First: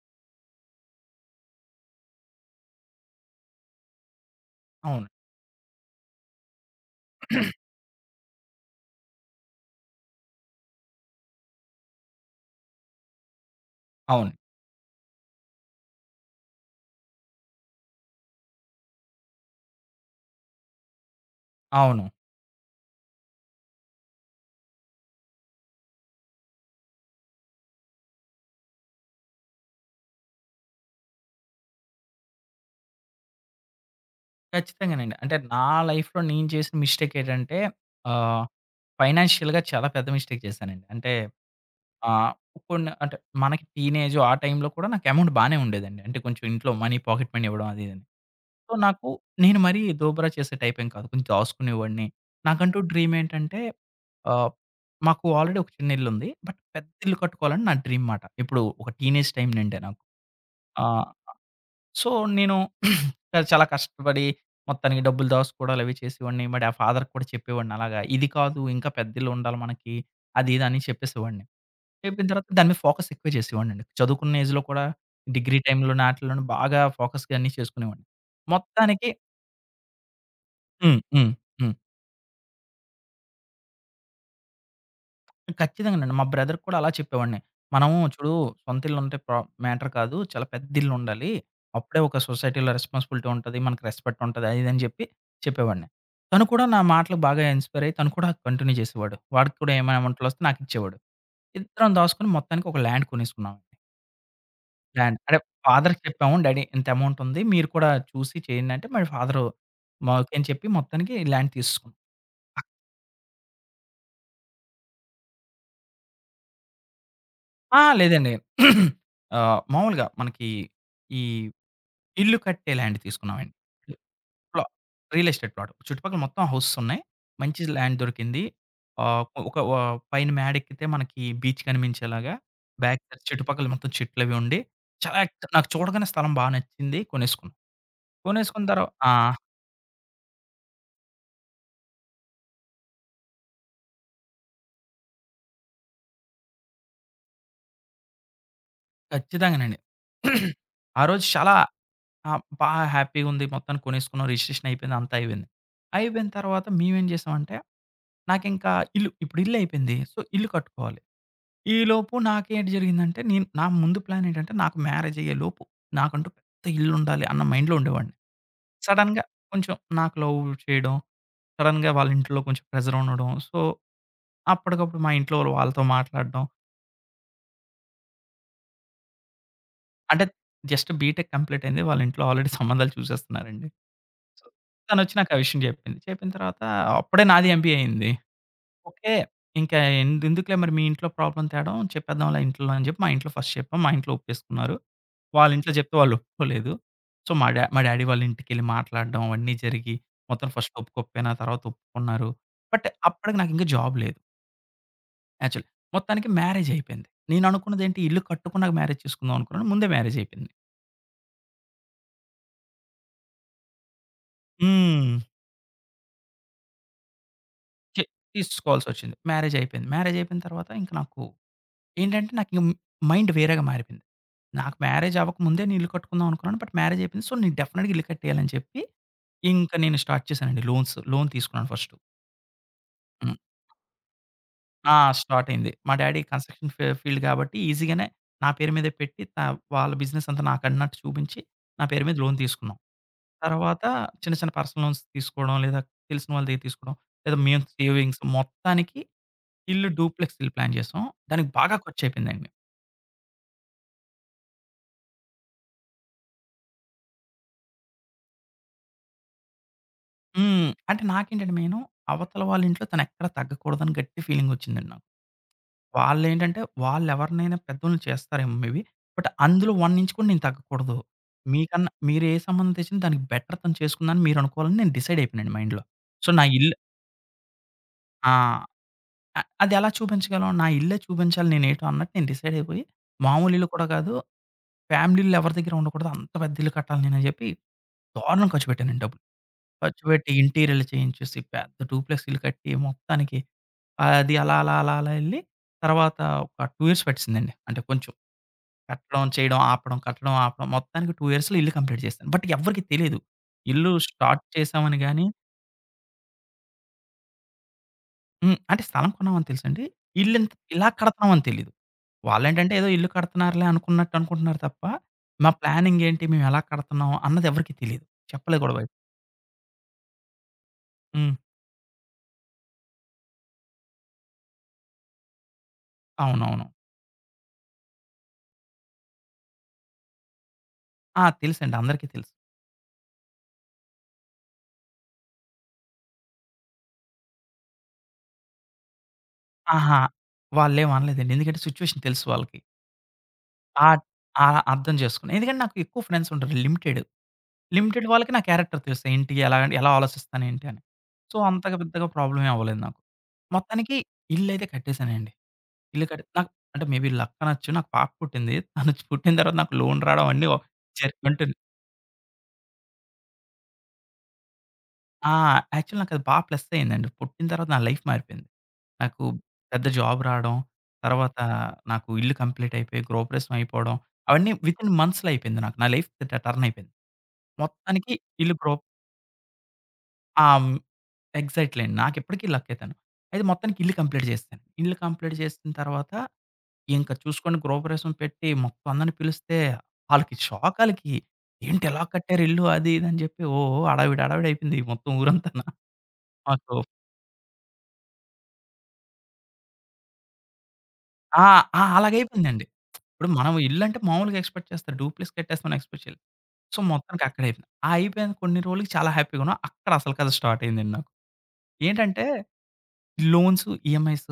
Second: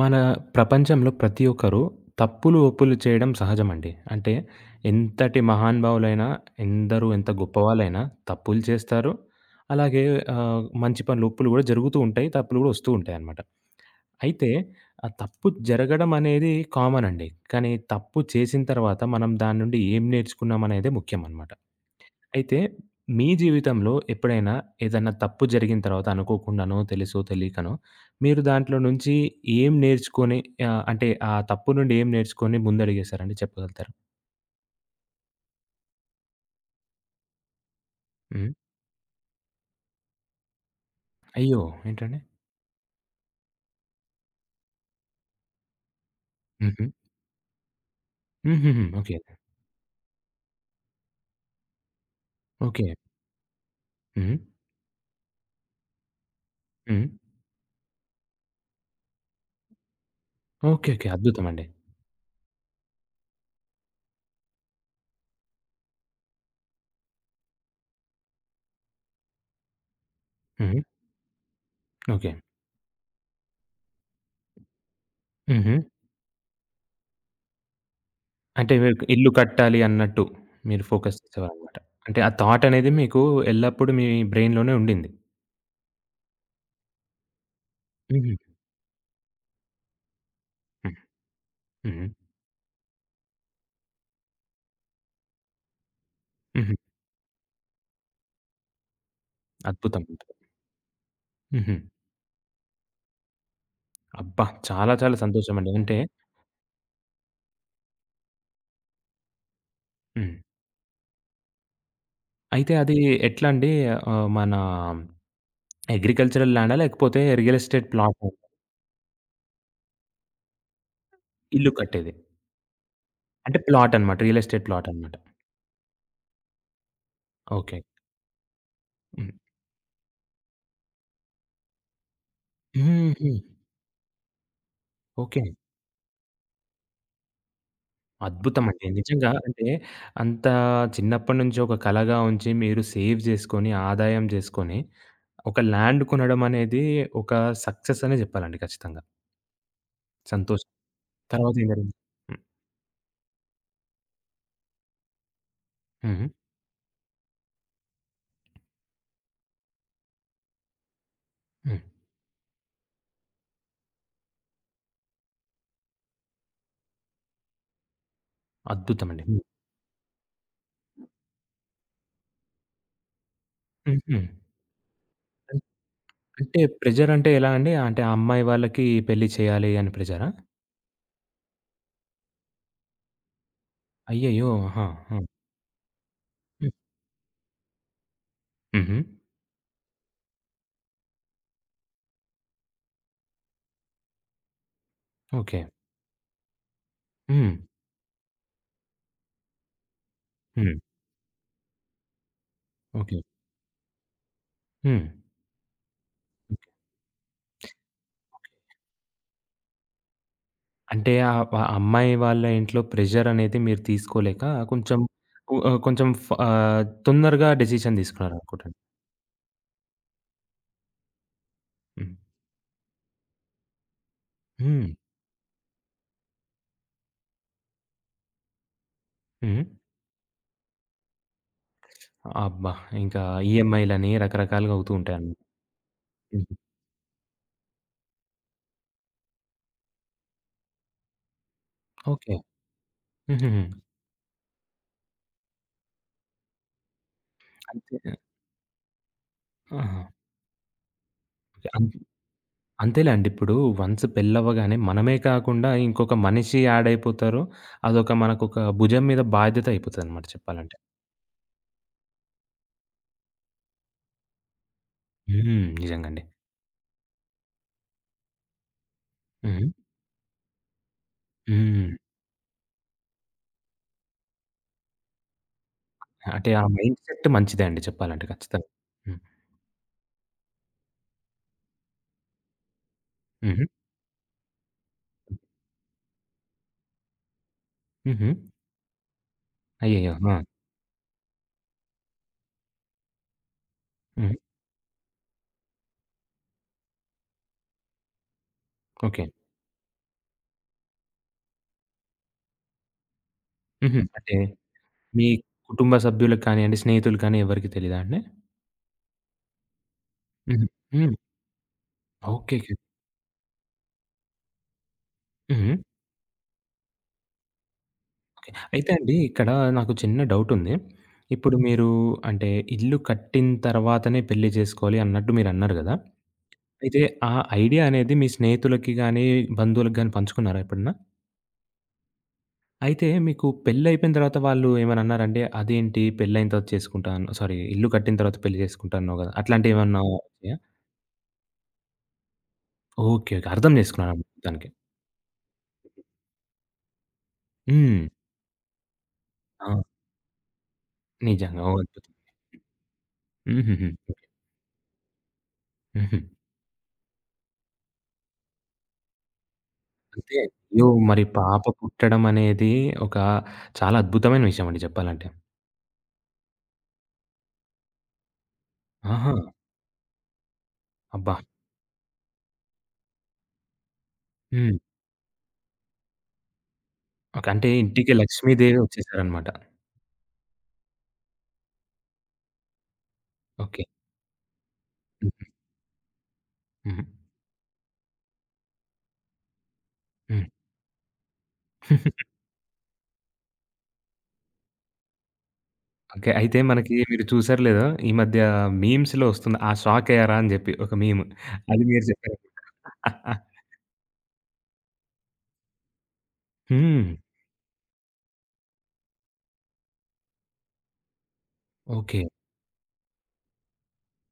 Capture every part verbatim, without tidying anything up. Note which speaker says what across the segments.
Speaker 1: మన ప్రపంచంలో ప్రతి ఒక్కరు తప్పులు, ఒప్పులు చేయడం సహజమండి. అంటే
Speaker 2: అవును.
Speaker 1: ఎంతటి మహానుభావులైనా, ఎందరూ ఎంత గొప్పవాళ్ళైనా తప్పులు చేస్తారు. అలాగే ఆహ్, మంచి పనులు, ఒప్పులు గూడా జరుగుతూ ఉంటాయి. తప్పులు గూడా ఒస్తూ ఉంటాయనమాట.
Speaker 2: అవును.
Speaker 1: అయితే ఆ తప్పు జరగడం అనేది కామన్ అండి. కానీ తప్పు చేసిన తర్వాత మనం దాని నుండి ఏం నేర్చుకున్నామనేదే ముఖ్యమనమాట.
Speaker 2: అవును.
Speaker 1: అయితే మీ జీవితంలో ఎప్పుడైనా ఏదన్నా తప్పు జరిగిన తర్వాత అనుకోకుండానో, తెలుసో తెలియకనో మీరు దాంట్లో నుంచి ఏం నేర్చుకొని ఆహ్, అంటే ఆ తప్పు నుండి ఏం నేర్చుకొని ముందడుగేశారండి చెప్పగలుగుతారా?
Speaker 2: ఖచ్చితంగానండి. అంటే నా లైఫ్‌లో నేను చేసిన మిస్టేక్ ఏంటంటే ఆహ్,
Speaker 1: హ్మ్.
Speaker 2: ఫైనాన్షియల్‌గా చాలా పెద్ద మిస్టేక్ చేశానండి. అంటే
Speaker 1: అయ్యో! ఏంటండి?
Speaker 2: ఆహ్, కొన్ని అంటే మనకి టీనేజ్ ఆ టైంలో కూడా నాకు అమౌంట్ బానే ఉండేదండి. అంటే కొంచెం ఇంట్లో
Speaker 1: హుహు.
Speaker 2: మనీ పాకెట్ మనీ ఇవ్వడం అది ఇదని. సో,
Speaker 1: హుహుహు.
Speaker 2: నాకు
Speaker 1: ఓకే.
Speaker 2: నేను మరీ దోబరా చేసే టైప్ ఏం కాదు. కొంచెం దాసుకునేవాడిని. నాకంటూ
Speaker 1: ఓకే.
Speaker 2: డ్రీమ్ ఏంటంటే
Speaker 1: హ్మ్.
Speaker 2: ఆహ్, మాకు ఆల్రెడీ ఒక చిన్న ఇల్లుంది. బట్ పెద్ద
Speaker 1: హ్మ్.
Speaker 2: ఇల్లు కట్టుకోవాలని నా డ్రీమ్ మాట. ఇప్పుడు ఒక టీనేజ్ టైం నుండే నాకు. ఆ!
Speaker 1: ఓకే. ఓకే. అద్భుతమండి.
Speaker 2: సో, నేను చాలా కష్టపడి మొత్తానికి డబ్బులు దాసుకోడాలవి చేసేవాడిని. మా డా ఫాదర్‌కి కూడా చెప్పేవాడిని అలాగా. ఇది కాదు ఇంకా పెద్దిల్లుండాలి మనకి. అది ఇది
Speaker 1: హ్మ్.
Speaker 2: అని చెప్పేసేవాడిని. చెప్పిన
Speaker 1: ఓకే.
Speaker 2: తర్వాత దాని మీద ఫోకస్ ఎక్కువ చేసేవాడినండి. చదువుకున్న ఏజ్‌లో కూడా డిగ్రీ
Speaker 1: హుహు.
Speaker 2: టైమ్‌లోని ఆటిల్లోని బాగా ఫోకస్‌గా అన్నీ చేసుకునేవాడిని.
Speaker 1: అంటే మీరు
Speaker 2: మొత్తానికి
Speaker 1: ఇల్లు కట్టాలి అన్నట్టు మీరు
Speaker 2: హ్మ్.
Speaker 1: ఫోకస్
Speaker 2: హ్మ్. హ్మ్.
Speaker 1: చేసేవారనమాట. అంటే ఆ థాట్ అనేది మీకు ఎల్లప్పుడూ మీ బ్రెయిన్‌లోనే ఉండింది.
Speaker 2: ఖచ్చితంగానండి. మా బ్రదర్‌కి కూడా అలా చెప్పేవాడిని. మనం చూడు
Speaker 1: హుహు.
Speaker 2: సొంత ఇల్లుంటే ప్రా మ్యాటర్ కాదు. చాలా పెద్ద
Speaker 1: హ్మ్.
Speaker 2: ఇల్లుండాలి. అప్పుడే
Speaker 1: హుహు.
Speaker 2: ఒక సొసైటీలో రెస్పాన్సిబిలిటీ ఉంటది. మనకు రెస్పెక్ట్ ఉంటది. అది ఇది అని చెప్పి చెప్పేవాడిని. తను కూడా
Speaker 1: హుహు.
Speaker 2: నా మాటలకు బాగా ఇన్‌స్పైర్ అయ్యి తను కూడా కంటిన్యూ చేసేవాడు. వాడికి కూడా ఏమైనా
Speaker 1: అద్భుతం.
Speaker 2: అమౌంట్‌లు వస్తే నాకిచ్చేవాడు.
Speaker 1: హుహు.
Speaker 2: ఇద్దరం దాసుకొని మొత్తానికి ఒక ల్యాండ్ కొనేసుకున్నాం.
Speaker 1: అబ్బా! చాలా చాలా
Speaker 2: ల్యాండ్ అంటే
Speaker 1: సంతోషమండి. అంటే
Speaker 2: ఫాదర్‌కి చెప్పాము. డ్యాడీ ఇంత అమౌంట్ ఉంది. మీరు కూడా చూసి చేయండి అంటే మరి ఫాదరు మా
Speaker 1: హ్మ్.
Speaker 2: ఓకే అని చెప్పి మొత్తానికి ల్యాండ్ తీసేసుకున్నాం.
Speaker 1: అయితే అది ఎట్లా అండి? ఆహ్, మన అగ్రికల్చరల్ ల్యాండా? లేకపోతే రియల్
Speaker 2: ఆ!
Speaker 1: ఎస్టేట్ ప్లాటా?
Speaker 2: లేదండి. ఆహ్, మామూలుగా మనకి ఈ
Speaker 1: ఇల్లు కట్టేది.
Speaker 2: ఇల్లు కట్టే ల్యాండ్ తీసుకున్నామండి.
Speaker 1: అంటే ప్లాటనమాట. రియల్
Speaker 2: ప్లా
Speaker 1: ఎస్టేట్ ప్లాటనమాట.
Speaker 2: Real estate plot. చుట్టుపక్కల మొత్తం హౌసెస్ ఉన్నాయి. మంచి
Speaker 1: ఓకే.
Speaker 2: ల్యాండ్ దొరికింది. ఆహ్,
Speaker 1: హ్మ్.
Speaker 2: ఒక వ పైన మేడెక్కితే మనకి బీచ్ కనిపించేలాగా బ్యాక్ సైడ్
Speaker 1: హుహు.
Speaker 2: చుట్టుపక్కల మొత్తం చెట్లవి ఉండి చాలా
Speaker 1: ఓకే.
Speaker 2: ఎక్- నాకు చూడగానే స్థలం బా నచ్చింది. కొనేసుకున్నాం. కొనేసుకున్న
Speaker 1: అద్భుతమండి.
Speaker 2: తర్వా ఆ!
Speaker 1: నిజంగా అంటే అంత చిన్నప్పటి నుంచి ఒక కలగా ఉంచి మీరు సేవ్ జేసుకొని, ఆదాయం జేసుకొని, ఒక ల్యాండ్ కొనడం అనేది ఒక సక్సెస్ అనే జెప్పాలండి ఖచ్చితంగా.
Speaker 2: ఖచ్చితంగానండి.
Speaker 1: సంతోషం.
Speaker 2: ఆ రోజు చాలా
Speaker 1: తర్వాతేం జరిగింది? హ్మ్.
Speaker 2: ఆహ్, బా హ్యాపీగుంది. మొత్తానికి కొనేసుకున్నాం. రిజిస్ట్రేషన్ అయిపోయింది. అంతా అయిపోయింది.
Speaker 1: హ్మ్.
Speaker 2: అయిపోయిన తర్వాత మేమేం చేసామంటే నాకింకా ఇల్లు ఇప్పుడు ఇల్లు అయిపోయింది. సో, ఇల్లు కట్టుకోవాలి.
Speaker 1: హ్మ్.
Speaker 2: ఈలోపు నాకేంటి జరిగిందంటే, నేను నా ముందు ప్లాన్ ఏంటంటే, నాకు మ్యారేజ్ అయ్యేలోపు నాకంటూ పెద్ద ఇల్లుండాలి అన్న మైండ్‌లో ఉండేవాడిని.
Speaker 1: అద్భుతమండి.
Speaker 2: సడెన్‌గా కొంచెం నాకు లవ్ చేయడం, సడెన్‌గా వాళ్ళ ఇంట్లో కొంచెం ప్రెషర్ ఉండడం. సో,
Speaker 1: హ్మ్. హుహు.
Speaker 2: అప్పటికప్పుడు మా ఇంట్లో వాళ్ళు వాళ్ళతో మాట్లాడడం.
Speaker 1: అంటే ప్రెషర్ అంటే ఎలా అండి? అంటే ఆ అమ్మాయి వాళ్ళకి పెళ్లి చేయాలి అని
Speaker 2: అంటే
Speaker 1: ప్రెషరా?
Speaker 2: జస్ట్ బీటెక్ కంప్లీట్ అయింది. వాళ్ళ ఇంట్లో ఆల్రెడీ సంబంధాలు చూసేస్తున్నారండి. సో,
Speaker 1: అయ్యయ్యో! ఆహా!
Speaker 2: తనొచ్చి
Speaker 1: ఆ!
Speaker 2: నాకు ఆ విషయం జెప్పింది. చెప్పిన తర్వాత
Speaker 1: హ్మ్.
Speaker 2: అప్పుడే నాది ఎంబీఏ అయింది.
Speaker 1: హుహు.
Speaker 2: ఓకే. ఇంకా ఎందు- ఎందుకులే మరి మీ ఇంట్లో ప్రాబ్లమ్ తేడం చెప్పేద్దాంలే ఇంట్లో అని చెప్పి మా ఇంట్లో ఫస్ట్ చెప్పాం. మా ఇంట్లో ఒప్పేసుకున్నారు. వాళ్ళ
Speaker 1: ఓకే.
Speaker 2: ఇంట్లో చెప్తే వాళ్ళు ఒప్పుకోలేదు. సో, మా
Speaker 1: హ్మ్.
Speaker 2: డా మా డ్యాడీ వాళ్ళ ఇంటికెళ్ళి మాట్లాడడం అవన్నీ జరిగి మొత్తం ఫస్ట్
Speaker 1: హ్మ్.
Speaker 2: ఒప్పుకోకపోయినా తర్వాత ఒప్పుకున్నారు. But
Speaker 1: okay.
Speaker 2: అప్పటికి నాకు ఇంకా జాబ్ లేదు
Speaker 1: హ్మ్.
Speaker 2: యాక్చువల్. మొత్తానికి మ్యారేజ్ అయిపోయింది. నేను అనుకున్నదేంటి ఇల్లు కట్టుకున్నాక మ్యారేజ్ చేసుకుందాం అనుకున్నాను. ముందే మ్యారేజ్ అయిపోయింది.
Speaker 1: అంటే ఆహ్, ప అమ్మాయి వాళ్ళ ఇంట్లో ప్రెషర్ అనేది మీరు తీసుకోలేక కొంచెం
Speaker 2: హ్మ్.
Speaker 1: కు ఆహ్, కొంచెం ఫ ఆహ్, తొందరగా డెసిషన్
Speaker 2: చే
Speaker 1: తీసుకున్నారనుకుంటండి.
Speaker 2: తీసుకోవాల్సొచ్చింది. మ్యారేజ్ అయిపోయింది. మ్యారేజ్ అయిపోయిన తర్వాత ఇంక నాకు
Speaker 1: హ్మ్.
Speaker 2: ఏంటంటే నాకింక మైండ్ వేరేగా మారిపోయింది. నాకు
Speaker 1: హ్మ్.
Speaker 2: మ్యారేజ్ అవ్వకముందే నేను ఇల్లు కట్టుకుందాం అనుకున్నాను. బట్ మ్యారేజ్ అయిపోయింది. సో, నేను డెఫినిట్‌గా ఇల్లు కట్టేయాలని చెప్పి,
Speaker 1: హ్మ్.
Speaker 2: ఇంక నేను స్టార్ట్ చేశానండి లోన్స్. లోన్ తీసుకున్నాను ఫస్టు.
Speaker 1: అబ్బా! ఇంకా
Speaker 2: హ్మ్.
Speaker 1: ఈఎంఐలని రకరకాలుగా అవుతూ
Speaker 2: ఆ!
Speaker 1: ఉంటాయన్నమాట.
Speaker 2: స్టార్ట్ అయింది. మా డ్యాడీ
Speaker 1: హుహు.
Speaker 2: కన్‌స్ట్రక్షన్ ఫీ ఫీల్డ్ కాబట్టి ఈజీగానే నా పేరు మీదే పెట్టి త వాళ్ళ బిజినెస్ అంతా నాకన్నట్టు చూపించి, నా పేరు మీద
Speaker 1: ఓకే.
Speaker 2: లోన్ తీసుకున్నాం.
Speaker 1: హుహుహు.
Speaker 2: తర్వాత చిన్న చిన్న పర్సనల్ లోన్స్ తీసుకోవడం, లేదా తెలిసిన వాళ్ళ దగ్గర తీసుకోవడం, లేదా మేము
Speaker 1: అంతే.
Speaker 2: సేవింగ్స్ మొత్తానికి ఇల్లు
Speaker 1: ఆహా!
Speaker 2: డూప్లెక్స్ ఇల్లు ప్లాన్ చేసాం. దానికి బాగా
Speaker 1: అన్
Speaker 2: ఖర్చయిపోయిందండి.
Speaker 1: అంతేలేండి. ఇప్పుడు వన్స్ పెళ్లవ్వగానే మనమే కాకుండా ఇంకొక మనిషి యాడ్ అయిపోతారు. అదొక మనకొక భుజం మీద బాధ్యత అయిపోతదనమాట
Speaker 2: హ్మ్.
Speaker 1: చెప్పాలంటే.
Speaker 2: అంటే నాకేంటంటే మెయిను అవతల వాళ్ళ ఇంట్లో తనెక్కడ తగ్గకూడదని గట్టి ఫీలింగొచ్చిందండి నాకు.
Speaker 1: హ్మ్. నిజంగండి.
Speaker 2: వాళ్ళేంటంటే వాళ్ళెవరినైనా పెద్దోళ్ళని చేస్తారేమో మే బీ. బట్
Speaker 1: హ్మ్.
Speaker 2: అందులో ఒక ఇంచ్ కూడా నేను తగ్గకూడదు.
Speaker 1: హ్మ్.
Speaker 2: మీకన్నా మీరు ఏ సంబంధం తెచ్చినా దానికి బెటర్ తను చేసుకుందని మీరనుకోవాలని నేను డిసైడ్ అయిపోయానండి మైండ్‌లో. సో, నా
Speaker 1: అంటే ఆ
Speaker 2: ఇల్లు
Speaker 1: మైండ్‌సెట్ మంచిదే అండి చెప్పాలంటే
Speaker 2: ఆ!
Speaker 1: ఖచ్చితంగా. హ్మ్.
Speaker 2: అ అదెలా చూపించగలం? నా ఇల్లే చూపించాలి నేనేటో అన్నట్టు నేను డిసైడ్ అయిపోయి మామూలు
Speaker 1: హుహు.
Speaker 2: ఇల్లు కూడా కాదు. ఫ్యామిలీ ఇల్లు ఎవరి దగ్గర ఉండకూడదు. అంత పెద్ద ఇల్లు కట్టాలి నేనని చెప్పి
Speaker 1: హుహు.
Speaker 2: దారుణం ఖర్చు పెట్టానండి డబ్బులు. ఖర్చు
Speaker 1: అయ్యయ్యో!
Speaker 2: పెట్టి
Speaker 1: ఆ!
Speaker 2: ఇంటీరియర్లు చేయించేసి, పెద్ద డూప్లెక్స్ ఇల్లు కట్టి మొత్తానికి
Speaker 1: హ్మ్.
Speaker 2: అది అలా, అలా, అలా, అలా ఎళ్లి తర్వాత ఒక రెండు ఇయర్స్ పట్టేసిందండి. అంటే కొంచెం
Speaker 1: ఓకే.
Speaker 2: కట్టడం, చేయడం, ఆపడం, కట్టడం, ఆపడం మొత్తానికి రెండు ఇయర్స్‌లో ఇల్లు కంప్లీట్ చేశాను. బట్ ఎవ్వరికీ తెలీదు. ఇల్లు
Speaker 1: హుహు. అంటే
Speaker 2: స్టార్ట్ చేశామని
Speaker 1: మీ
Speaker 2: గాని
Speaker 1: కుటుంబ సభ్యులకు కానియండి, స్నేహితులు కానీ ఎవరికీ తెలీదా అండి?
Speaker 2: హ్మ్. అంటే స్థలం కొన్నామని తెలుసండి. ఇల్లింత
Speaker 1: హుహు.
Speaker 2: ఇలా
Speaker 1: హ్మ్.
Speaker 2: కడతన్నామని తెలీదు.
Speaker 1: ఓకేకే.
Speaker 2: వాళ్ళేంటంటే ఏదో ఇల్లు కడుతున్నారులే అనుకున్నట్టు అనుకుంటున్నారు తప్ప, మా
Speaker 1: హుహు.
Speaker 2: ప్లానింగ్ ఏంటి? మేము ఎలా కడతన్నాం? అన్నది ఎవరికీ తెలీదు. చెప్పలేదు కూడా
Speaker 1: అయితే
Speaker 2: బయట.
Speaker 1: అండి, ఇక్కడ నాకు చిన్న డౌటుంది.
Speaker 2: హ్మ్.
Speaker 1: ఇప్పుడు మీరు అంటే ఇల్లు కట్టిన తర్వాతనే పెళ్లి చేసుకోవాలి అన్నట్టు మీరన్నారు గదా!
Speaker 2: అవునవును.
Speaker 1: అయితే ఆ ఐడియా అనేది మీ స్నేహితులకి గానీ, బంధువులకి గానీ పంచుకున్నారా ఎప్పుడన్నా?
Speaker 2: ఆ! తెలుసండి. అందరికీ తెలుసు.
Speaker 1: అయితే మీకు పెళ్లయిపోయిన తర్వాత వాళ్ళు ఏమైనా అన్నారంటే, "అదేంటి పెళ్లయిన తర్వాత చేసుకుంటాను సారీ ఇల్లు కట్టిన తర్వాత పెళ్లి చేసుకుంటా అన్నావు గదా!"
Speaker 2: అహా!
Speaker 1: అట్లాంటివేమన్నా వచ్చాయా?
Speaker 2: వాళ్ళేం అనలేదండి. ఎందుకంటే సిట్యుయేషన్ తెలుసు వాళ్ళకి.
Speaker 1: ఓకే. ఓకే. అర్థం
Speaker 2: ఆహ్,
Speaker 1: చేసుకున్నారన్నమాట
Speaker 2: ఆహ్,
Speaker 1: మొత్తానికి.
Speaker 2: అర్థం చేసుకున్నా. ఎందుకంటే నాకు ఎక్కువ ఫ్రెండ్స్ ఉంటారు లిమిటెడ్.
Speaker 1: హ్మ్.
Speaker 2: లిమిటెడ్ వాళ్ళకి నా క్యారెక్టర్ తెలుసు. ఏంటి ఎలా ఎలా
Speaker 1: ఆ!
Speaker 2: ఆలోచిస్తాను ఏంటి అని. సో,
Speaker 1: నిజంగా.
Speaker 2: అంతగా
Speaker 1: ఓహ్!
Speaker 2: పెద్దగా
Speaker 1: అద్భుతం.
Speaker 2: ప్రాబ్లమ్ ఏం అవ్వలేదు నాకు.
Speaker 1: హుహుహు.
Speaker 2: మొత్తానికి ఇల్లయితే కట్టేసానండి. ఇల్లు
Speaker 1: హుహు.
Speaker 2: కట్టి నాకు అంటే మేబీ లక్ అనొచ్చు. నాకు పాప పుట్టింది. తను పుట్టిన తర్వాత నాకు లోన్ రావడం
Speaker 1: అంతే.
Speaker 2: అన్నీ
Speaker 1: అయ్యో!
Speaker 2: జరి
Speaker 1: మరి
Speaker 2: ఉంటుంది.
Speaker 1: పాప పుట్టడం అనేది ఒక చాలా అద్భుతమైన విషయం అండి చెప్పాలంటే.
Speaker 2: ఆ! యాక్చువల్లీ నాకది బా ప్లస్ అయిందండి. పుట్టిన తర్వాత నా లైఫ్ మారిపోయింది. నాకు
Speaker 1: ఆహా!
Speaker 2: పెద్ద జాబ్ రాడం.
Speaker 1: అబ్బా!
Speaker 2: తర్వాత నాకు ఇల్లు కంప్లీట్ అయిపోయి, గృహప్రవేశం అయిపోవడం. అవన్నీ
Speaker 1: హ్మ్.
Speaker 2: వితిన్ మంత్స్‌లో అయిపోయింది నాకు. నా లైఫ్ ట టర్న్ అయిపోయింది.
Speaker 1: ఓకే. అంటే ఇంటికి
Speaker 2: మొత్తానికి ఇల్లు గ్రో
Speaker 1: లక్ష్మీదేవి వచ్చేసారనమాట.
Speaker 2: ఆ! హ్మ్. ఎగ్జాక్ట్‌లీ అండి. నాకిప్పటికి లక్కే తను. అయితే మొత్తానికి
Speaker 1: ఓకే.
Speaker 2: ఇల్లు కంప్లీట్ చేసేసాను. ఇల్లు కంప్లీట్
Speaker 1: హ్మ్.
Speaker 2: చేసిన తర్వాత
Speaker 1: హ్మ్.
Speaker 2: ఇంకా చూసుకోండి గృహప్రవేశం పెట్టి మొత్తం అందరిని పిలిస్తే ఆళ్ళకి
Speaker 1: హ్మ్.
Speaker 2: షాక్ ఆళ్ళకి. "ఏంటి ఎలా కట్టారు ఇల్లు?" అది ఇది అని చెప్పి ఓహ్! ఓహ్! హడావిడి హడావిడి అయిపోయింది మొత్తం ఊరంతాన.
Speaker 1: ఓకే. అయితే
Speaker 2: మాకు
Speaker 1: మనకి మీరు చూసారో లేదో ఈ మధ్య మీమ్స్‌లో వస్తుంది. "ఆ షాక్ అయ్యారా?" అని చెప్పి ఒక మీమ్.
Speaker 2: ఆ!
Speaker 1: అది
Speaker 2: ఆ!
Speaker 1: మీరు చెప్పారనమాట.
Speaker 2: అలాగైపోయిందండి. ఇప్పుడు మనం ఇల్లంటే మామూలుగా ఎక్స్‌పెక్ట్ చేస్తారు. డూప్లెక్స్ కట్టేస్తామని ఎక్స్‌పెక్ట్ చేయలేదు. సో,
Speaker 1: హ్మ్.
Speaker 2: మొత్తానికి అక్కడైపోయింది. ఆ అయిపోయిన కొన్ని రోజులకి చాలా హ్యాపీ‌గా ఉన్నాం. అక్కడ అసలు కథ స్టార్ట్ అయిందండి నాకు.
Speaker 1: ఓకే.
Speaker 2: ఏంటంటే లోన్స్, ఈఎంఐస్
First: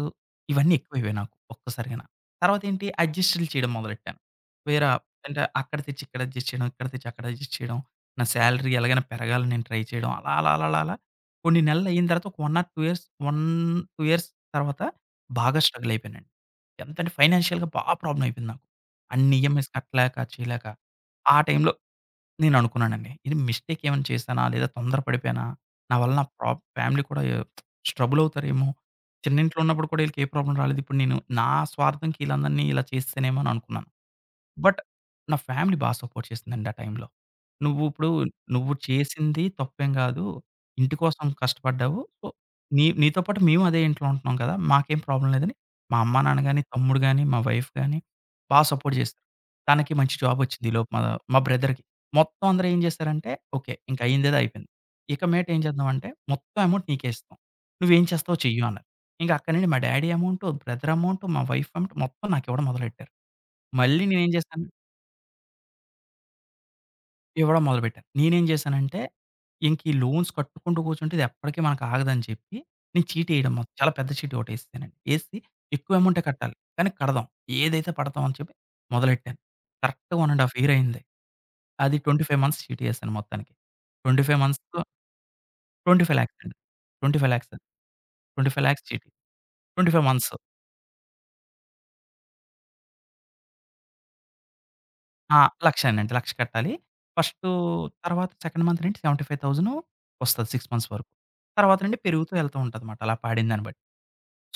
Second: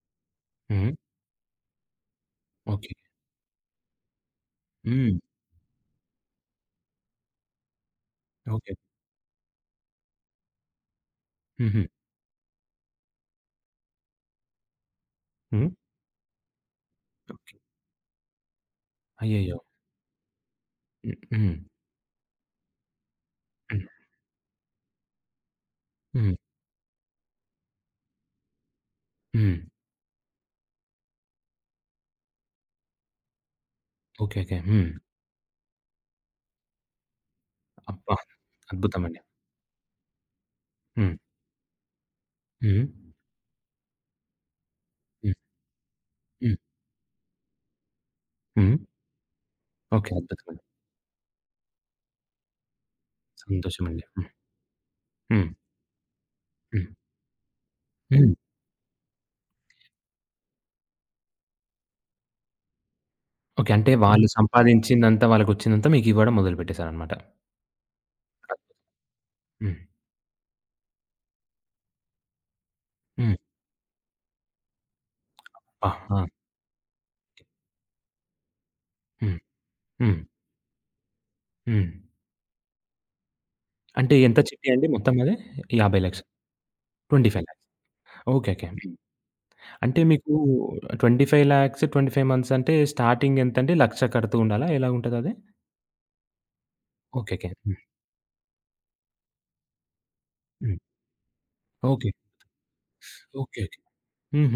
Speaker 2: ఇవన్నీ
Speaker 1: హ్మ్.
Speaker 2: ఎక్కువైపోయాయి నాకు ఒక్కసారిగాన. తర్వాతేంటి
Speaker 1: ఓకే.
Speaker 2: అడ్జస్టులు చేయడం మొదలెట్టాను. వేరా
Speaker 1: హ్మ్.
Speaker 2: అంటే అక్కడ తెచ్చి ఇక్కడ అడ్జస్ట్ చేయడం, ఇక్కడ తెచ్చి అక్కడ అడ్జస్ట్ చేయడం. నా సాలరీ
Speaker 1: ఓకే.
Speaker 2: ఎలాగైనా పెరగాలని నేను ట్రై చేయడం. అలా అలా అలా అలా అలా కొన్ని
Speaker 1: హుహు.
Speaker 2: నెలలయిన తర్వాత ఒక 1 ఆర్ రెండు ఇయర్స్ ఒకటి, రెండు ఇయర్స్ తర్వాత బాగా
Speaker 1: హ్మ్.
Speaker 2: స్ట్రగుల్ అయిపోయానండి. ఎంతంటే
Speaker 1: ఓకే.
Speaker 2: ఫైనాన్షియల్‌గా బా ప్రాబ్లమ్ అయిపోయింది నాకు. అన్ని
Speaker 1: అయ్యయ్యో!
Speaker 2: ఈఎంఐస్ కట్టలేక చేయలేక.
Speaker 1: హ్మ్.
Speaker 2: ఆ
Speaker 1: హ్మ్.
Speaker 2: టైంలో నేననుకున్నానండి. ఇది మిస్టేక్
Speaker 1: హ్మ్.
Speaker 2: ఏమైనా చేశానా? లేదా తొందర పడిపోయానా? నా వల్ల నా
Speaker 1: హ్మ్.
Speaker 2: ప్రా ఫ్యామిలీ కూడా ట్రబుల్ అవుతారేమో!
Speaker 1: హ్మ్.
Speaker 2: చిన్నింట్లో ఉన్నప్పుడు కూడా ఈళ్ళకి ఏ ప్రాబ్లమ్ రాలేదు. ఇప్పుడు నేను నా స్వార్థంకి ఈళ్ళందరిని ఇలా చేసేసానేమో అని అనుకున్నాను.
Speaker 1: ఓకే. ఓకే.
Speaker 2: బట్
Speaker 1: హ్మ్.
Speaker 2: నా ఫ్యామిలీ బా సపోర్ట్ చేసిందండి ఆ టైంలో. "నువ్విప్పుడు
Speaker 1: అబ్బా!
Speaker 2: నువ్వు
Speaker 1: అద్భుతమండి.
Speaker 2: చేసింది తప్పేం గాదు. ఇంటి
Speaker 1: హ్మ్.
Speaker 2: కోసం కష్టపడ్డావు. సో,
Speaker 1: హ్మ్.
Speaker 2: నీ నీతో పాటు మేము అదే ఇంట్లో ఉంటున్నాం కదా! మాకేం ప్రాబ్లమ్
Speaker 1: హ్మ్.
Speaker 2: లేదని" మా అమ్మా నాన్న
Speaker 1: హ్మ్.
Speaker 2: గాని, తమ్ముడు గాని, మా వైఫ్ గాని బా
Speaker 1: హ్మ్.
Speaker 2: సపోర్ట్ చేశారు. తనకి
Speaker 1: ఓకే.
Speaker 2: మంచి
Speaker 1: అద్భుతమండి.
Speaker 2: జాబొచ్చింది ఈలోపు మా మా బ్రదర్‌కి. మొత్తం అందరూ ఏం చేశారంటే, ఓకే. ఇంక
Speaker 1: సంతోషమండి. హ్మ్.
Speaker 2: అయిందేదో అయిపోయింది. ఇక
Speaker 1: హ్మ్.
Speaker 2: మీదట ఏం చేద్దామంటే మొత్తం
Speaker 1: హ్మ్.
Speaker 2: అమౌంట్ నీకే ఇస్తాం. నువ్వేం
Speaker 1: హ్మ్.
Speaker 2: చేస్తావో చెయ్యు అన్నారు. ఇంక అక్కడి నుండి మా డ్యాడీ అమౌంటు, బ్రదర్ అమౌంటు, మా వైఫ్ అమౌంట్ మొత్తం నాకివ్వడం మొదలెట్టారు.
Speaker 1: ఓకే. అంటే
Speaker 2: మళ్ళీ
Speaker 1: వాళ్ళు
Speaker 2: నేనేం చేశాను
Speaker 1: సంపాదించిందంతా వాళ్ళకొచ్చిందంతా మీకివ్వడం మొదలుపెట్టేసారనమాట.
Speaker 2: ఇవ్వడం మొదలుపెట్టాను. నేనేం చేశానంటే,
Speaker 1: హ్మ్.
Speaker 2: ఇంక ఈ లోన్స్ కట్టుకుంటూ కూర్చుంటే ఇది ఎప్పటికి మనకు ఆగదని చెప్పి, నేను
Speaker 1: హ్మ్.
Speaker 2: చీటేయడం మొ చాలా పెద్ద చీటీ ఒకటి ఏసేసానండి. ఏసి
Speaker 1: ఆ!
Speaker 2: ఎక్కువ అమౌంటే
Speaker 1: ఆ!
Speaker 2: కట్టాలి. కానీ కడదాం. ఏదైతే పడతాం అని చెప్పి
Speaker 1: హ్మ్.
Speaker 2: మొదలెట్టాను. కరెక్ట్‌గా
Speaker 1: హ్మ్.
Speaker 2: ఒకటిన్నర ఇయర్ అయింది.
Speaker 1: హ్మ్.
Speaker 2: అది ఇరవై ఐదు మంత్స్ చీటీ ఏసాను మొత్తానికి.
Speaker 1: అంటే ఎంత
Speaker 2: ఇరవై ఐదు
Speaker 1: చిట్టి
Speaker 2: మంత్స్‌లో
Speaker 1: అండి మొత్తం అది? యాభై,లక్షలు
Speaker 2: ఇరవై ఐదు లక్షలు అండి.
Speaker 1: ఇరవై ఐదు,లక్షలు
Speaker 2: ఇరవై ఐదు లక్షలు
Speaker 1: ఓకే. ఓకే.
Speaker 2: ఇరవై ఐదు లక్షలు
Speaker 1: హ్మ్.
Speaker 2: చీటీ.
Speaker 1: అంటే
Speaker 2: ఇరవై ఐదు
Speaker 1: మీకు
Speaker 2: మంత్స్.
Speaker 1: ఇరవై ఐదు,లక్షలు, ఇరవై ఐదు మంత్స్ అంటే స్టార్టింగ్ ఎంతండి? ఒక,లక్ష కడుతూ ఉండాలా? ఎలా ఉంటదది?
Speaker 2: ఆ! లక్షేనండి. లక్ష కట్టాలి.
Speaker 1: ఓకే. ఓకే.
Speaker 2: ఫస్టు
Speaker 1: హ్మ్.
Speaker 2: తర్వాత సెకండ్ మంత్ నుండి డెబ్భై ఐదు వేలు వస్తది ఆరు
Speaker 1: హ్మ్.
Speaker 2: మంత్స్ వరకు. తర్వాత నుండి
Speaker 1: ఓకే.
Speaker 2: పెరుగుతూ వెళ్తూ ఉంటదన్నమాట. అలా పాడిన
Speaker 1: ఓకే.
Speaker 2: దాన్ని
Speaker 1: ఓకే.
Speaker 2: బట్టి.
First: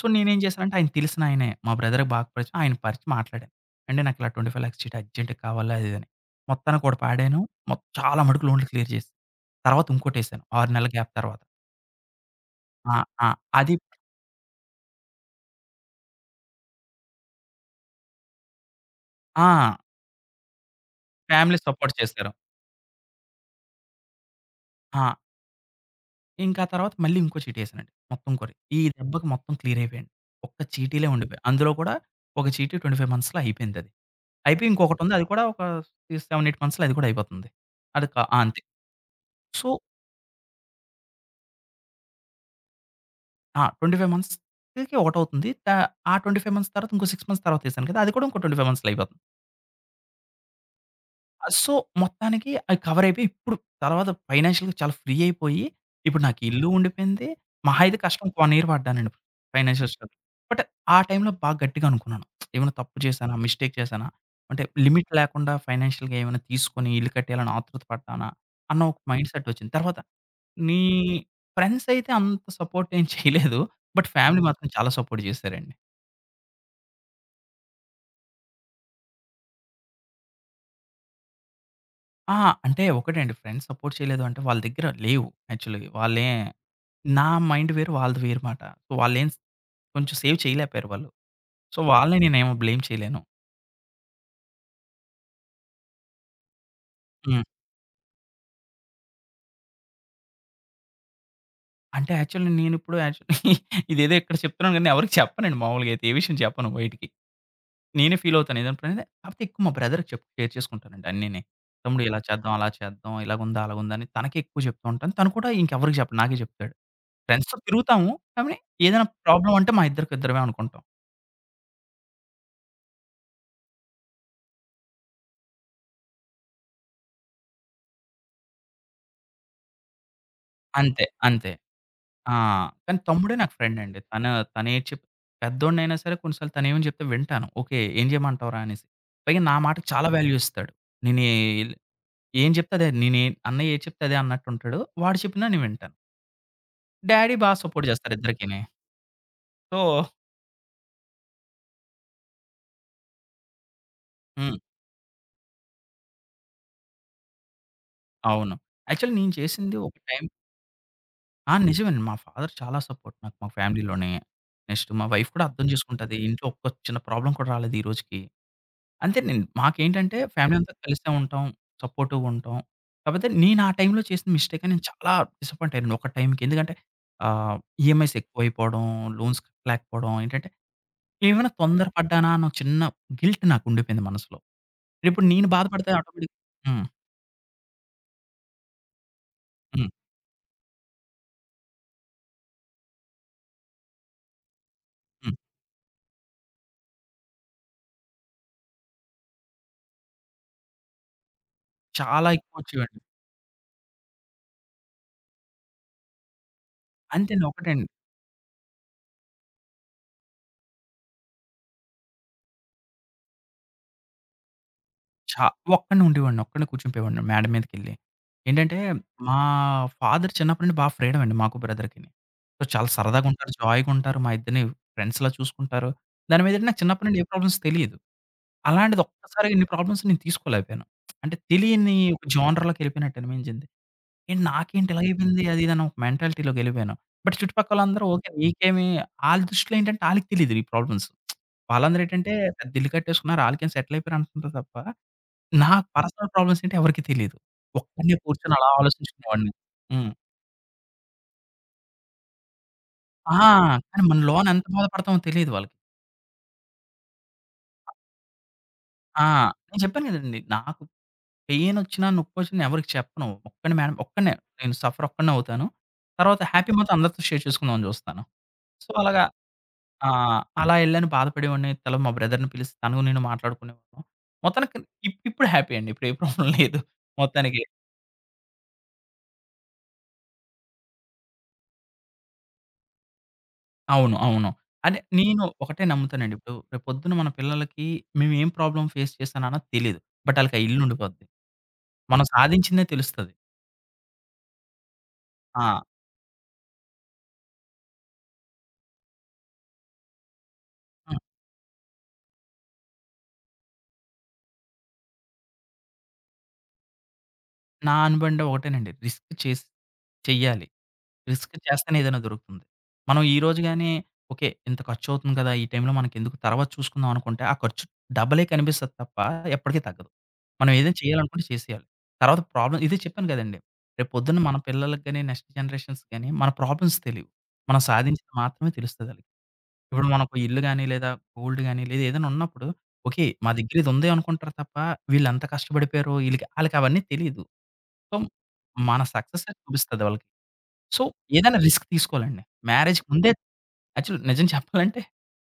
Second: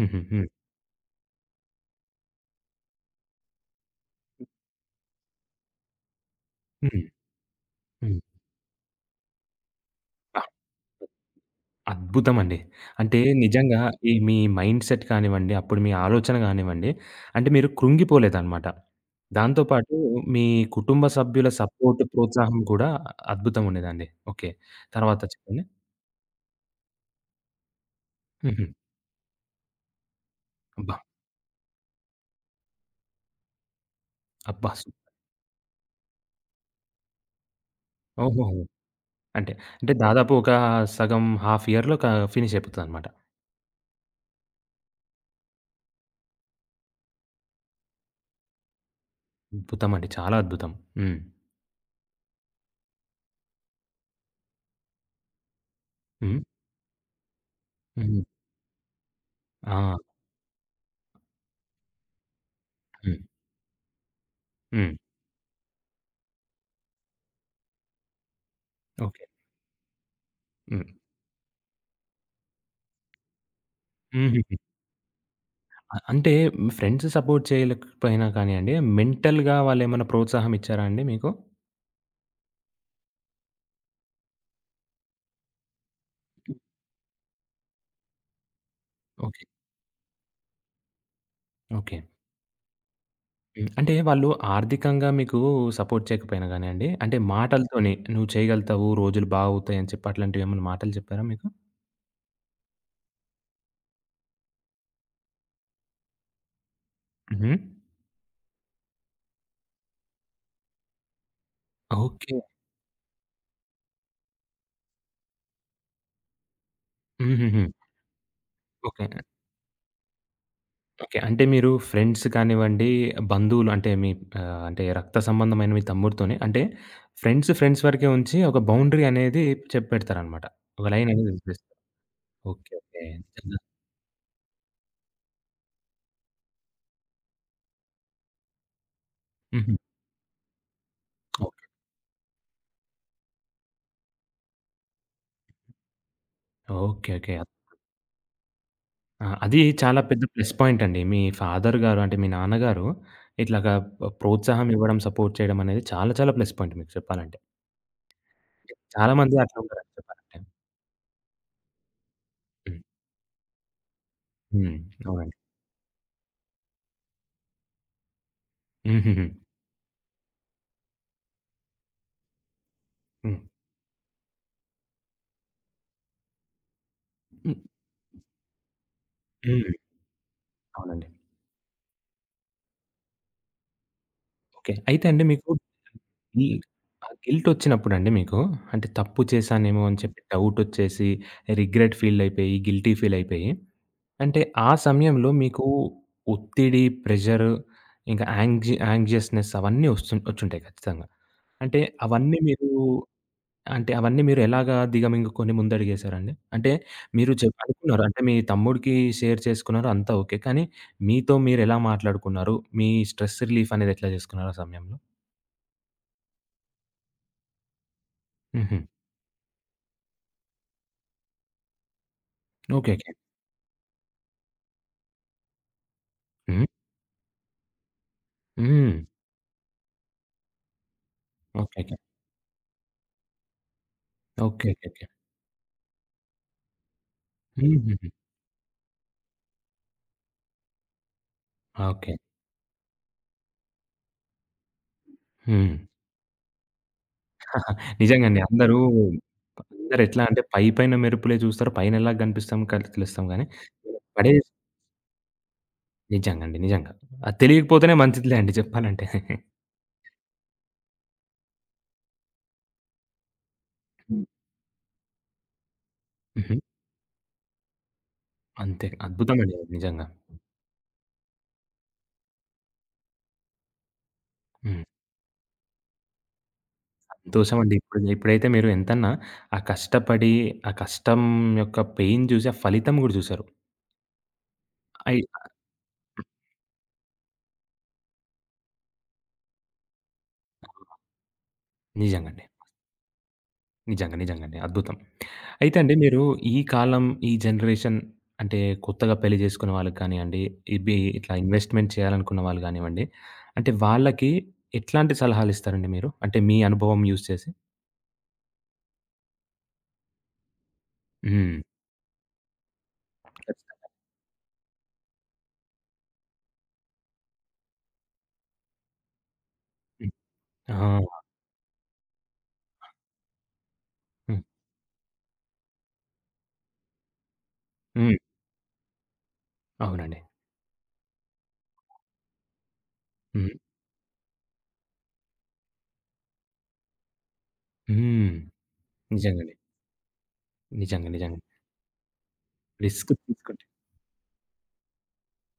Speaker 2: సో, నేనేం
Speaker 1: హ్మ్.
Speaker 2: చేశానంటే ఆయన తెలిసిన ఆయనే. మా బ్రదర్‌కి బాగా పరిచయం. ఆయన పరిచి మాట్లాడాను. "ఏవండీ నాకు ఇలా ఇరవై ఐదు లక్షలు చీటీ అర్జెంట్‌గా కావాలి" అది ఇది అని. మొత్తానికి ఒకటి
Speaker 1: హ్మ్.
Speaker 2: పాడాను. మొ
Speaker 1: హ్మ్.
Speaker 2: చాలా మటుకు లోన్‌లు క్లియర్ చేశా. తర్వాత ఇంకోటేశాను ఆరు నెలల గ్యాప్ తర్వాత.
Speaker 1: అద్భుతమండి.
Speaker 2: ఆ!
Speaker 1: అంటే
Speaker 2: ఆ! అది
Speaker 1: నిజంగా ఈ మీ మైండ్‌సెట్ కానివ్వండి, అప్పుడు మీ ఆలోచన గానివ్వండి, అంటే మీరు కృంగిపోలేదనమాట. దాంతో
Speaker 2: ఆ!
Speaker 1: పాటు మీ కుటుంబ సభ్యుల
Speaker 2: ఫ్యామిలీ సపోర్ట్
Speaker 1: సపోర్ట్,
Speaker 2: చేశారు.
Speaker 1: ప్రోత్సాహం కూడా అద్భుతంగుండేదండి. ఓకే.
Speaker 2: ఆ!
Speaker 1: తర్వాత చెప్పండి.
Speaker 2: ఇంకా ఆ తర్వాత మళ్ళీ ఇంకో చీటేసానండి. మొత్తం కూడా.
Speaker 1: హుహు.
Speaker 2: ఈ దెబ్బకి మొత్తం క్లియర్ అయిపోయాను. ఒక్క
Speaker 1: అబ్బా!
Speaker 2: చీటీలే ఉండిపోయాయి. అందులో కూడా ఒక చీటీ ఇరవై ఐదు మంత్స్‌లో అయిపోయిందది. అయిపోయి
Speaker 1: అబ్బా! సు
Speaker 2: ఇంకొకటుంది. అది కూడా ఒక ఏడు, ఎనిమిది మంత్స్‌లో అది కూడా అయిపోతుంది. అది క ఆ!
Speaker 1: ఓహోహో!
Speaker 2: అంతే.
Speaker 1: అంటే,
Speaker 2: సో
Speaker 1: అంటే దాదాపు ఒక సగం హాఫ్ ఇయర్‌లో క ఫినిష్ అయిపోతదనమాట.
Speaker 2: ఆ! ఇరవై ఐదు మంత్స్‌కి ఒకటవుతుంది. త ఆ ఇరవై ఐదు మంత్స్ తర్వాత ఇంకో ఆరు మంత్స్ తర్వాతేసాను కదా! అది కూడా ఇంకో ఇరవై ఐదు మంత్స్‌లో అయిపోతుంది.
Speaker 1: అద్భుతమండి. చాలా అద్భుతం. హ్మ్.
Speaker 2: సో, మొత్తానికి అవి కవర్ అయిపోయి ఇప్పుడు తర్వాత ఫైనాన్షియల్‌గా చాలా ఫ్రీ అయిపోయి, ఇప్పుడు
Speaker 1: హ్మ్.
Speaker 2: నాకు ఇల్లు ఉండిపోయింది. మహా అయితే
Speaker 1: హ్మ్.
Speaker 2: కష్టం ఒక ఇయర్ పడ్డానండి ఫైనాన్షియల్
Speaker 1: ఆ!
Speaker 2: స్ట్రగుల్. బట్ ఆ టైంలో బాగా గట్టిగా అనుకున్నాను. ఏమైనా తప్పు
Speaker 1: హ్మ్.
Speaker 2: చేశానా? మిస్టేక్ చేశానా? అంటే
Speaker 1: హ్మ్.
Speaker 2: లిమిట్ లేకుండా ఫైనాన్షియల్‌గా ఏమైనా తీసుకొని ఇల్లు కట్టేయాలని ఆతృత పడ్డానా? అన్న ఒక
Speaker 1: ఓకే.
Speaker 2: మైండ్‌సెట్ వచ్చింది. తర్వాత నీ
Speaker 1: హ్మ్.
Speaker 2: ఫ్రెండ్స్ అయితే అంత సపోర్ట్ ఏం చేయలేదు. బట్ ఫ్యామిలీ
Speaker 1: హుహుహు.
Speaker 2: మాత్రం చాలా సపోర్ట్ చేశారండి.
Speaker 1: అ అంటే ఫ్రెండ్స్ సపోర్ట్ చేయలేకపోయినా కానియండి, మెంటల్‌గా వాళ్ళేమన్నా ప్రోత్సాహం ఇచ్చారా అండి మీకు?
Speaker 2: ఆ! అంటే ఒకటే అండి ఫ్రెండ్స్ సపోర్ట్ చేయలేదు అంటే వాళ్ళ దగ్గర లేవు యాక్చువల్‌గా. వాళ్ళే నా మైండ్ వేరు. వాళ్ళది వేరు మాట. సో వాళ్ళేం
Speaker 1: ఓకే.
Speaker 2: కొంచెం సేవ్ చేయలేకపోయారు వాళ్ళు. So,
Speaker 1: okay.
Speaker 2: వాళ్ళని నేనేమి బ్లేమ్ చేయలేను.
Speaker 1: హ్మ్. అంటే వాళ్ళు ఆర్థికంగా మీకు సపోర్ట్ చేయకపోయినా గానియండి, అంటే
Speaker 2: హ్మ్.
Speaker 1: మాటలతోని "నువ్వు చేయగలుగుతావు, రోజులు బాగవుతాయని" చెప్పి అట్లాంటివేమన్నా మాటలు చెప్పారా మీకు?
Speaker 2: అంటే యాక్చువల్లీ నేనిప్పుడు యాక్చువల్లీ ఇదేదో ఇక్కడ చెప్తున్నాను గానీ ఎవరికీ చెప్పనండి మామూలుగా అయితే. ఏ విషయం చెప్పను బయటికి.
Speaker 1: హుహు.
Speaker 2: నేనే ఫీల్ అవుతాను ఏదైనా పనైతే. కాకపోతే ఎక్కువ మా బ్రదర్‌కి చెప్ షేర్ చేసుకుంటానండి అన్నీని. తమ్ముడు ఇలా
Speaker 1: ఓకే.
Speaker 2: చేద్దాం, అలా చేద్దాం, ఇలాగుందా, అలాగుందా అని తనకే ఎక్కువ చెప్తూ ఉంటాను. తను కూడా ఇంకెవరికీ చెప్పడు. నాకే చెప్తాడు. ఫ్రెండ్స్‌తో
Speaker 1: హుహుహు.
Speaker 2: తిరుగుతాము. కానీ ఏదైనా
Speaker 1: ఓకే.
Speaker 2: ప్రాబ్లమ్ అంటే మా ఇద్దరికిద్దరమే అనుకుంటాం.
Speaker 1: ఓకే. అంటే మీరు ఫ్రెండ్స్ కానివ్వండి, బంధువులు అంటే మీ ఆహ్, అంటే రక్త సంబంధమైన మీ తమ్ముడితోని అంటే ఫ్రెండ్స్, ఫ్రెండ్స్ వరకే ఉంచి ఒక బౌండరీ అనేది చె పెడతారనమాట. ఒక
Speaker 2: అంతే.
Speaker 1: లైన్ అనేది
Speaker 2: అంతే.
Speaker 1: వదిలేస్తారు.
Speaker 2: ఆ!
Speaker 1: ఓకే.
Speaker 2: కానీ
Speaker 1: ఓకే.
Speaker 2: తమ్ముడే నాకు
Speaker 1: నిజంగా.
Speaker 2: ఫ్రెండండి. తను తనేది చెప్ పెద్దోడినైనా సరే కొన్ని సార్లు తనేమని చెప్తే వింటాను. ఓకే. ఏం చేయమంటావురా అనేసి. పైగా నా
Speaker 1: హుహు.
Speaker 2: మాటకి చాలా వాల్యూ ఇస్తాడు. నేనే
Speaker 1: ఓకే.
Speaker 2: ఏం చెప్తే అదే. నేనే అన్నయ్య ఏది చెప్తే అదే అన్నట్టుంటాడు. వాడు చెప్పినా నేను వింటాను.
Speaker 1: ఓకే.
Speaker 2: Daddy
Speaker 1: okay.
Speaker 2: బా సపోర్ట్ చేస్తారు ఇద్దరికిని.
Speaker 1: ఆ! అది
Speaker 2: సో
Speaker 1: చాలా హ్మ్. పెద్ద ప్లస్ పాయింట్ అండి. మీ ఫాదర్ గారు అంటే మీ నాన్నగారు ఇట్లాగా ప
Speaker 2: హ్మ్.
Speaker 1: ప్రోత్సాహం ఇవ్వడం, సపోర్ట్ చేయడం అనేది చాలా చాలా ప్లస్ పాయింట్ మీకు చెప్పాలంటే.
Speaker 2: అవును.
Speaker 1: చాలా
Speaker 2: యాక్చువల్లీ నేను
Speaker 1: మంది అట్లా
Speaker 2: చేసింది
Speaker 1: ఉంటారండి
Speaker 2: ఒక టైం
Speaker 1: చెప్పాలంటే.
Speaker 2: ఆ! నిజమేనండి. మా ఫాదర్
Speaker 1: హ్మ్.
Speaker 2: చాలా సపోర్ట్ నాకు మా ఫ్యామిలీలోనే.
Speaker 1: హ్మ్.
Speaker 2: నెక్స్ట్ మా వైఫ్
Speaker 1: అవునండి.
Speaker 2: కూడా అర్థం చేసుకుంటది. ఇంట్లో ఒక్క చిన్న ప్రాబ్లమ్ కూడా రాలేదు ఈ రోజుకి.
Speaker 1: హుహుహు.
Speaker 2: అంతేనండి. మాకేంటంటే ఫ్యామిలీ అంతా కలిసే ఉంటాం. సపోర్టివ్‌గా ఉంటాం. కాపోతే
Speaker 1: హ్మ్.
Speaker 2: నేను ఆ టైమ్‌లో చేసిన మిస్టేకే నేను చాలా డిసప్పాయింట్ అయ్యానండి ఒక టైమ్‌కి. ఎందుకంటే ఆహ్,
Speaker 1: హ్మ్.
Speaker 2: ఈఎంఐస్ ఎక్కువైపోవడం, లోన్స్
Speaker 1: హ్మ్.
Speaker 2: కట్టలేకపోవడం ఏంటంటే
Speaker 1: అవునండి.
Speaker 2: ఏమైనా తొందర పడ్డానా అన్న చిన్న గిల్ట్ నాకు ఉండిపోయింది మనసులో.
Speaker 1: ఓకే. అయితే అండి
Speaker 2: ఇప్పుడు నేను
Speaker 1: మీకు
Speaker 2: బాధపడితే ఆటోమేటిక్
Speaker 1: ఈ
Speaker 2: హ్మ్.
Speaker 1: ఆహ్, గిల్ట్ వచ్చినప్పుడండి మీకు అంటే తప్పు చేశానేమో
Speaker 2: హ్మ్.
Speaker 1: అని చెప్పి డౌటొచ్చేసి రిగ్రెట్ ఫీల్ అయిపోయి, గిల్టీ ఫీల్ అయిపోయి అంటే ఆ సమయంలో
Speaker 2: హ్మ్.
Speaker 1: మీకు ఒత్తిడి, ప్రెషర్ ఇంకా యాంగ్జి యాంగ్జియస్‌నెస్ అవన్నీ వస్తు వచ్చుంటాయి ఖచ్చితంగా. అంటే
Speaker 2: చాలా
Speaker 1: అవన్నీ
Speaker 2: ఎక్కువ
Speaker 1: మీరు
Speaker 2: వచ్చేవండి.
Speaker 1: అంటే అవన్నీ మీరు ఎలాగా దిగమింగుకొని ముందడుగేశారండి? అంటే మీరు
Speaker 2: అంతేండి
Speaker 1: చెప్
Speaker 2: ఒకటే అండి.
Speaker 1: అనుకున్నారు అంటే మీ తమ్ముడికి షేర్ చేసుకున్నారు అంతా ఓకే. కానీ మీతో మీరెలా మాట్లాడుకున్నారు? మీ స్ట్రెస్ రిలీఫ్ అనేది ఎట్లా చేసుకున్నారు ఆ సమయంలో?
Speaker 2: చా ఒక్కడినే ఉండేవాడిని. ఒక్కడినే కూర్చునిపోయేవాడిని మేడ మీదకెళ్ళి.
Speaker 1: హుహు.
Speaker 2: ఏంటంటే మా ఫాదర్ చిన్నప్పటి నుండి బాగా ఫ్రీడమ్ అండి మాకు బ్రదర్‌కిని. సో, చాలా
Speaker 1: ఓకే. ఓకే.
Speaker 2: సరదాగా ఉంటారు, జాయ్‌గా ఉంటారు. మా ఇద్దరిని ఫ్రెండ్స్‌లా చూసుకుంటారు. దాని మీద
Speaker 1: హ్మ్.
Speaker 2: ఏంటంటే నాకు చిన్నప్పటి నుండి ఏ ప్రాబ్లమ్స్ తెలీదు.
Speaker 1: హ్మ్.
Speaker 2: అలాంటిది ఒక్కసారిగా ఇన్ని ప్రాబ్లమ్స్ నేను తీసుకోలేకపోయాను. అంటే
Speaker 1: ఓకే. ఓకే.
Speaker 2: తెలియని ఒక జానర్‌లోకి వెళ్ళిపోయినట్టు అనిపించింది. ఏంటి
Speaker 1: ఓకే. ఓకే.
Speaker 2: నాకేంటి
Speaker 1: ఓకే.
Speaker 2: ఇలాగైపోయింది అది ఇది అని ఒక మెంటాలిటీ‌లోకి వెళ్ళిపోయాను. బట్ చుట్టుపక్కలందరూ
Speaker 1: హుహుహు.
Speaker 2: ఓకే నీకేమి ఆళ్ళ దృష్టిలో ఏంటంటే ఆళ్ళకి తెలీదు ఈ ప్రాబ్లమ్స్. వాళ్ళందరూ
Speaker 1: ఓకే.
Speaker 2: ఏంటంటే పెద్ద ఇల్లు కట్టేసుకున్నారు. ఆళ్ళకేం సెటిల్ అయిపోయారు అనుకుంటారు తప్ప
Speaker 1: హ్మ్.
Speaker 2: నాకు పర్సనల్ ప్రాబ్లమ్స్ ఏంటో ఎవరికీ తెలీదు.
Speaker 1: ఆ!
Speaker 2: ఒక్కడినే
Speaker 1: నిజంగండి.
Speaker 2: కూర్చొని అలా
Speaker 1: అందరూ
Speaker 2: ఆలోచించుకునేవాడిని. హ్మ్.
Speaker 1: అందరెట్లా అంటే పై పైన మెరుపులే చూస్తారు. పైనెలా గనిపిస్తాం కల్ తెలుస్తాం
Speaker 2: ఆ!
Speaker 1: గానీ,
Speaker 2: కానీ మన
Speaker 1: పడే
Speaker 2: లోన ఎంత బాధపడతామో తెలీదు వాళ్ళకి.
Speaker 1: నిజంగండి. నిజంగా. అది తెలియకపోతేనే మంచిదిలే అండి చెప్పాలంటే.
Speaker 2: ఆ! నేను చెప్పాను కదండీ! నాకు పెయినొచ్చినా, నొప్పొచ్చినా ఎవరికీ చెప్పను. ఒక్కడిని మేడం ఒక్కడినే నేను సఫర్ ఒక్కడినే అవుతాను. తర్వాత
Speaker 1: హుహు.
Speaker 2: హ్యాపీ మాత్రం అందరితో షేర్ చేసుకుందామని చూస్తాను.
Speaker 1: అంతే.
Speaker 2: సో, అలాగా
Speaker 1: అద్భుతమండి అది నిజంగా.
Speaker 2: ఆ! అలా ఎళ్ళాను బాధపడేవాడిని. తల మా బ్రదర్‌ని పిలిసి తను నేను మాట్లాడుకునేవాళ్ళం. మొత్తానికి
Speaker 1: హ్మ్.
Speaker 2: ఇప్ ఇప్పుడు హ్యాపీ అండి. ఇప్పుడు ఏ ప్రాబ్లమ్ లేదు మొత్తానికి.
Speaker 1: సంతోషమండి. ఇప్పుడు ఇప్పుడైతే మీరు ఎంతన్నా ఆ కష్టపడి, ఆ కష్టం యొక్క పెయిన్ చూసి, ఆ ఫలితం గూడా చూసారు.
Speaker 2: అవును. అవును. అంటే
Speaker 1: అయి
Speaker 2: నేను ఒకటే నమ్ముతానండి. ఇప్పుడు రేపొద్దున మన పిల్లలకి మేమేం ప్రాబ్లమ్ ఫేస్ చేశానన్నది తెలీదు. బట్ ఆళ్ళకి ఆ ఇల్లుండిపోద్ది. మనం
Speaker 1: నిజంగండి.
Speaker 2: సాధించిందే తెలుస్తది.
Speaker 1: నిజంగా. నిజంగండి. అద్భుతం. అయితే
Speaker 2: ఆ!
Speaker 1: అండి మీరు ఈ కాలం, ఈ జనరేషన్ అంటే కొత్తగా పెళ్లి చేసుకున్న వాళ్ళకి కానియండి, ఇబి
Speaker 2: హ్మ్.
Speaker 1: ఇట్లా ఇన్వెస్ట్‌మెంట్ చేయాలనుకున్న వాళ్ళు గానివ్వండి, అంటే వాళ్ళకి ఎట్లాంటి సలహాలిస్తారండి మీరు? అంటే మీ అనుభవం యూజ్ చేసి?
Speaker 2: నా అనుబంధం ఒకటేనండి. రిస్క్ చేసి చెయ్యాలి. రిస్క్
Speaker 1: హ్మ్.
Speaker 2: చేస్తేనే ఏదైనా దొరుకుతుంది. మనం ఈరోజు
Speaker 1: ఖచ్చితంగా.
Speaker 2: గాని ఓకే. ఇంత ఖర్చవుతుంది కదా! ఈ టైంలో మనకెందుకు తర్వాత చూసుకుందాం అనుకుంటే, ఆ ఖర్చు డబలే కనిపిస్తది తప్ప ఎప్పటికీ తగ్గదు.
Speaker 1: హ్మ్.
Speaker 2: మనం
Speaker 1: ఆ!
Speaker 2: ఏదైనా చేయాలనుకుంటే చేసేయాలి. తర్వాత ప్రాబ్లమ్ ఇదే చెప్పాను కదండీ! రేపొద్దున్న
Speaker 1: హ్మ్.
Speaker 2: మన పిల్లలకి గాని, నెక్స్ట్ జనరేషన్స్ గాని మన ప్రాబ్లమ్స్ తెలీవు. మనం
Speaker 1: హ్మ్.
Speaker 2: సాధించింది మాత్రమే తెలుస్తది ఆళ్ళకి. ఇప్పుడు
Speaker 1: అవునండి.
Speaker 2: మనకు ఇల్లు గాని, లేదా గోల్డ్ గాని, లేదా ఏదైనా ఉన్నప్పుడు ఓకే. మా
Speaker 1: హ్మ్.
Speaker 2: దగ్గర ఇది ఉంది అనుకుంటారు తప్ప, వీళ్ళెంత కష్టపడిపోయారో ఈళ్ళకి ఆళ్ళకి అవన్నీ తెలీదు. సో,
Speaker 1: హ్మ్.
Speaker 2: మన సక్సెసే
Speaker 1: నిజంగండి.
Speaker 2: చూపిస్తది వాళ్ళకి. సో,
Speaker 1: నిజంగా. నిజంగా.
Speaker 2: ఏదైనా రిస్క్ తీసుకోవాలండి. మ్యారేజ్‌కి
Speaker 1: రిస్క్
Speaker 2: ముందే
Speaker 1: తీసుకుంటే
Speaker 2: యాక్చువల్ నిజం చెప్పాలంటే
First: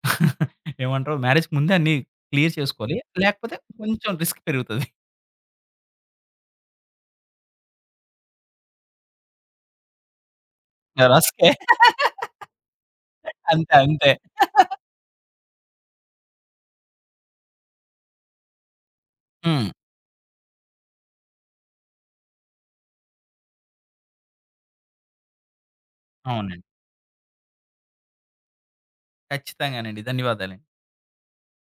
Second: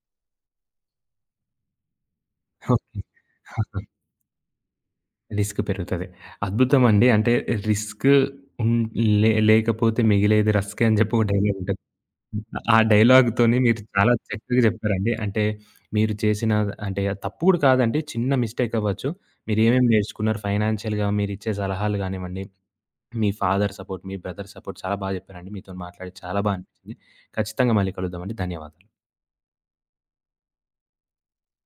Speaker 2: ఏమంటారు? మ్యారేజ్‌కి ముందే అన్నీ క్లియర్ చేసుకోవాలి.
Speaker 1: ఓకే.
Speaker 2: లేకపోతే కొంచెం రిస్క్ పెరుగుతది.
Speaker 1: రిస్క్ పెరుగుతది. అద్భుతమండి. అంటే రిస్క్ ఉన్ లే లేకపోతే మిగిలేది రస్కే అని చెప్పి ఒక
Speaker 2: రస్కే.
Speaker 1: డైలాగుంటది ఆ డైలాగ్‌తోని
Speaker 2: అంతే.
Speaker 1: మీరు
Speaker 2: అంతే.
Speaker 1: చాలా చక్కగా చెప్పారండి. అంటే మీరు చేసిన అంటే తప్పు కూడా కాదండి. చిన్న మిస్టేక్ అవ్వచ్చు.
Speaker 2: హ్మ్.
Speaker 1: మీరేమేమి నేర్చుకున్నారు ఫైనాన్షియల్‌గా మీరిచ్చే సలహాలు గానివ్వండి, మీ ఫాదర్ సపోర్ట్, మీ బ్రదర్ సపోర్ట్ చాలా బాగా చెప్పారండి. మీతోని మాట్లాడి చాలా బా
Speaker 2: అవునండి.
Speaker 1: అనిపించింది. ఖచ్చితంగా మళ్ళీ కలుద్దామండి. ధన్యవాదాలు.
Speaker 2: ఖచ్చితంగానండి. ధన్యవాదాలండి.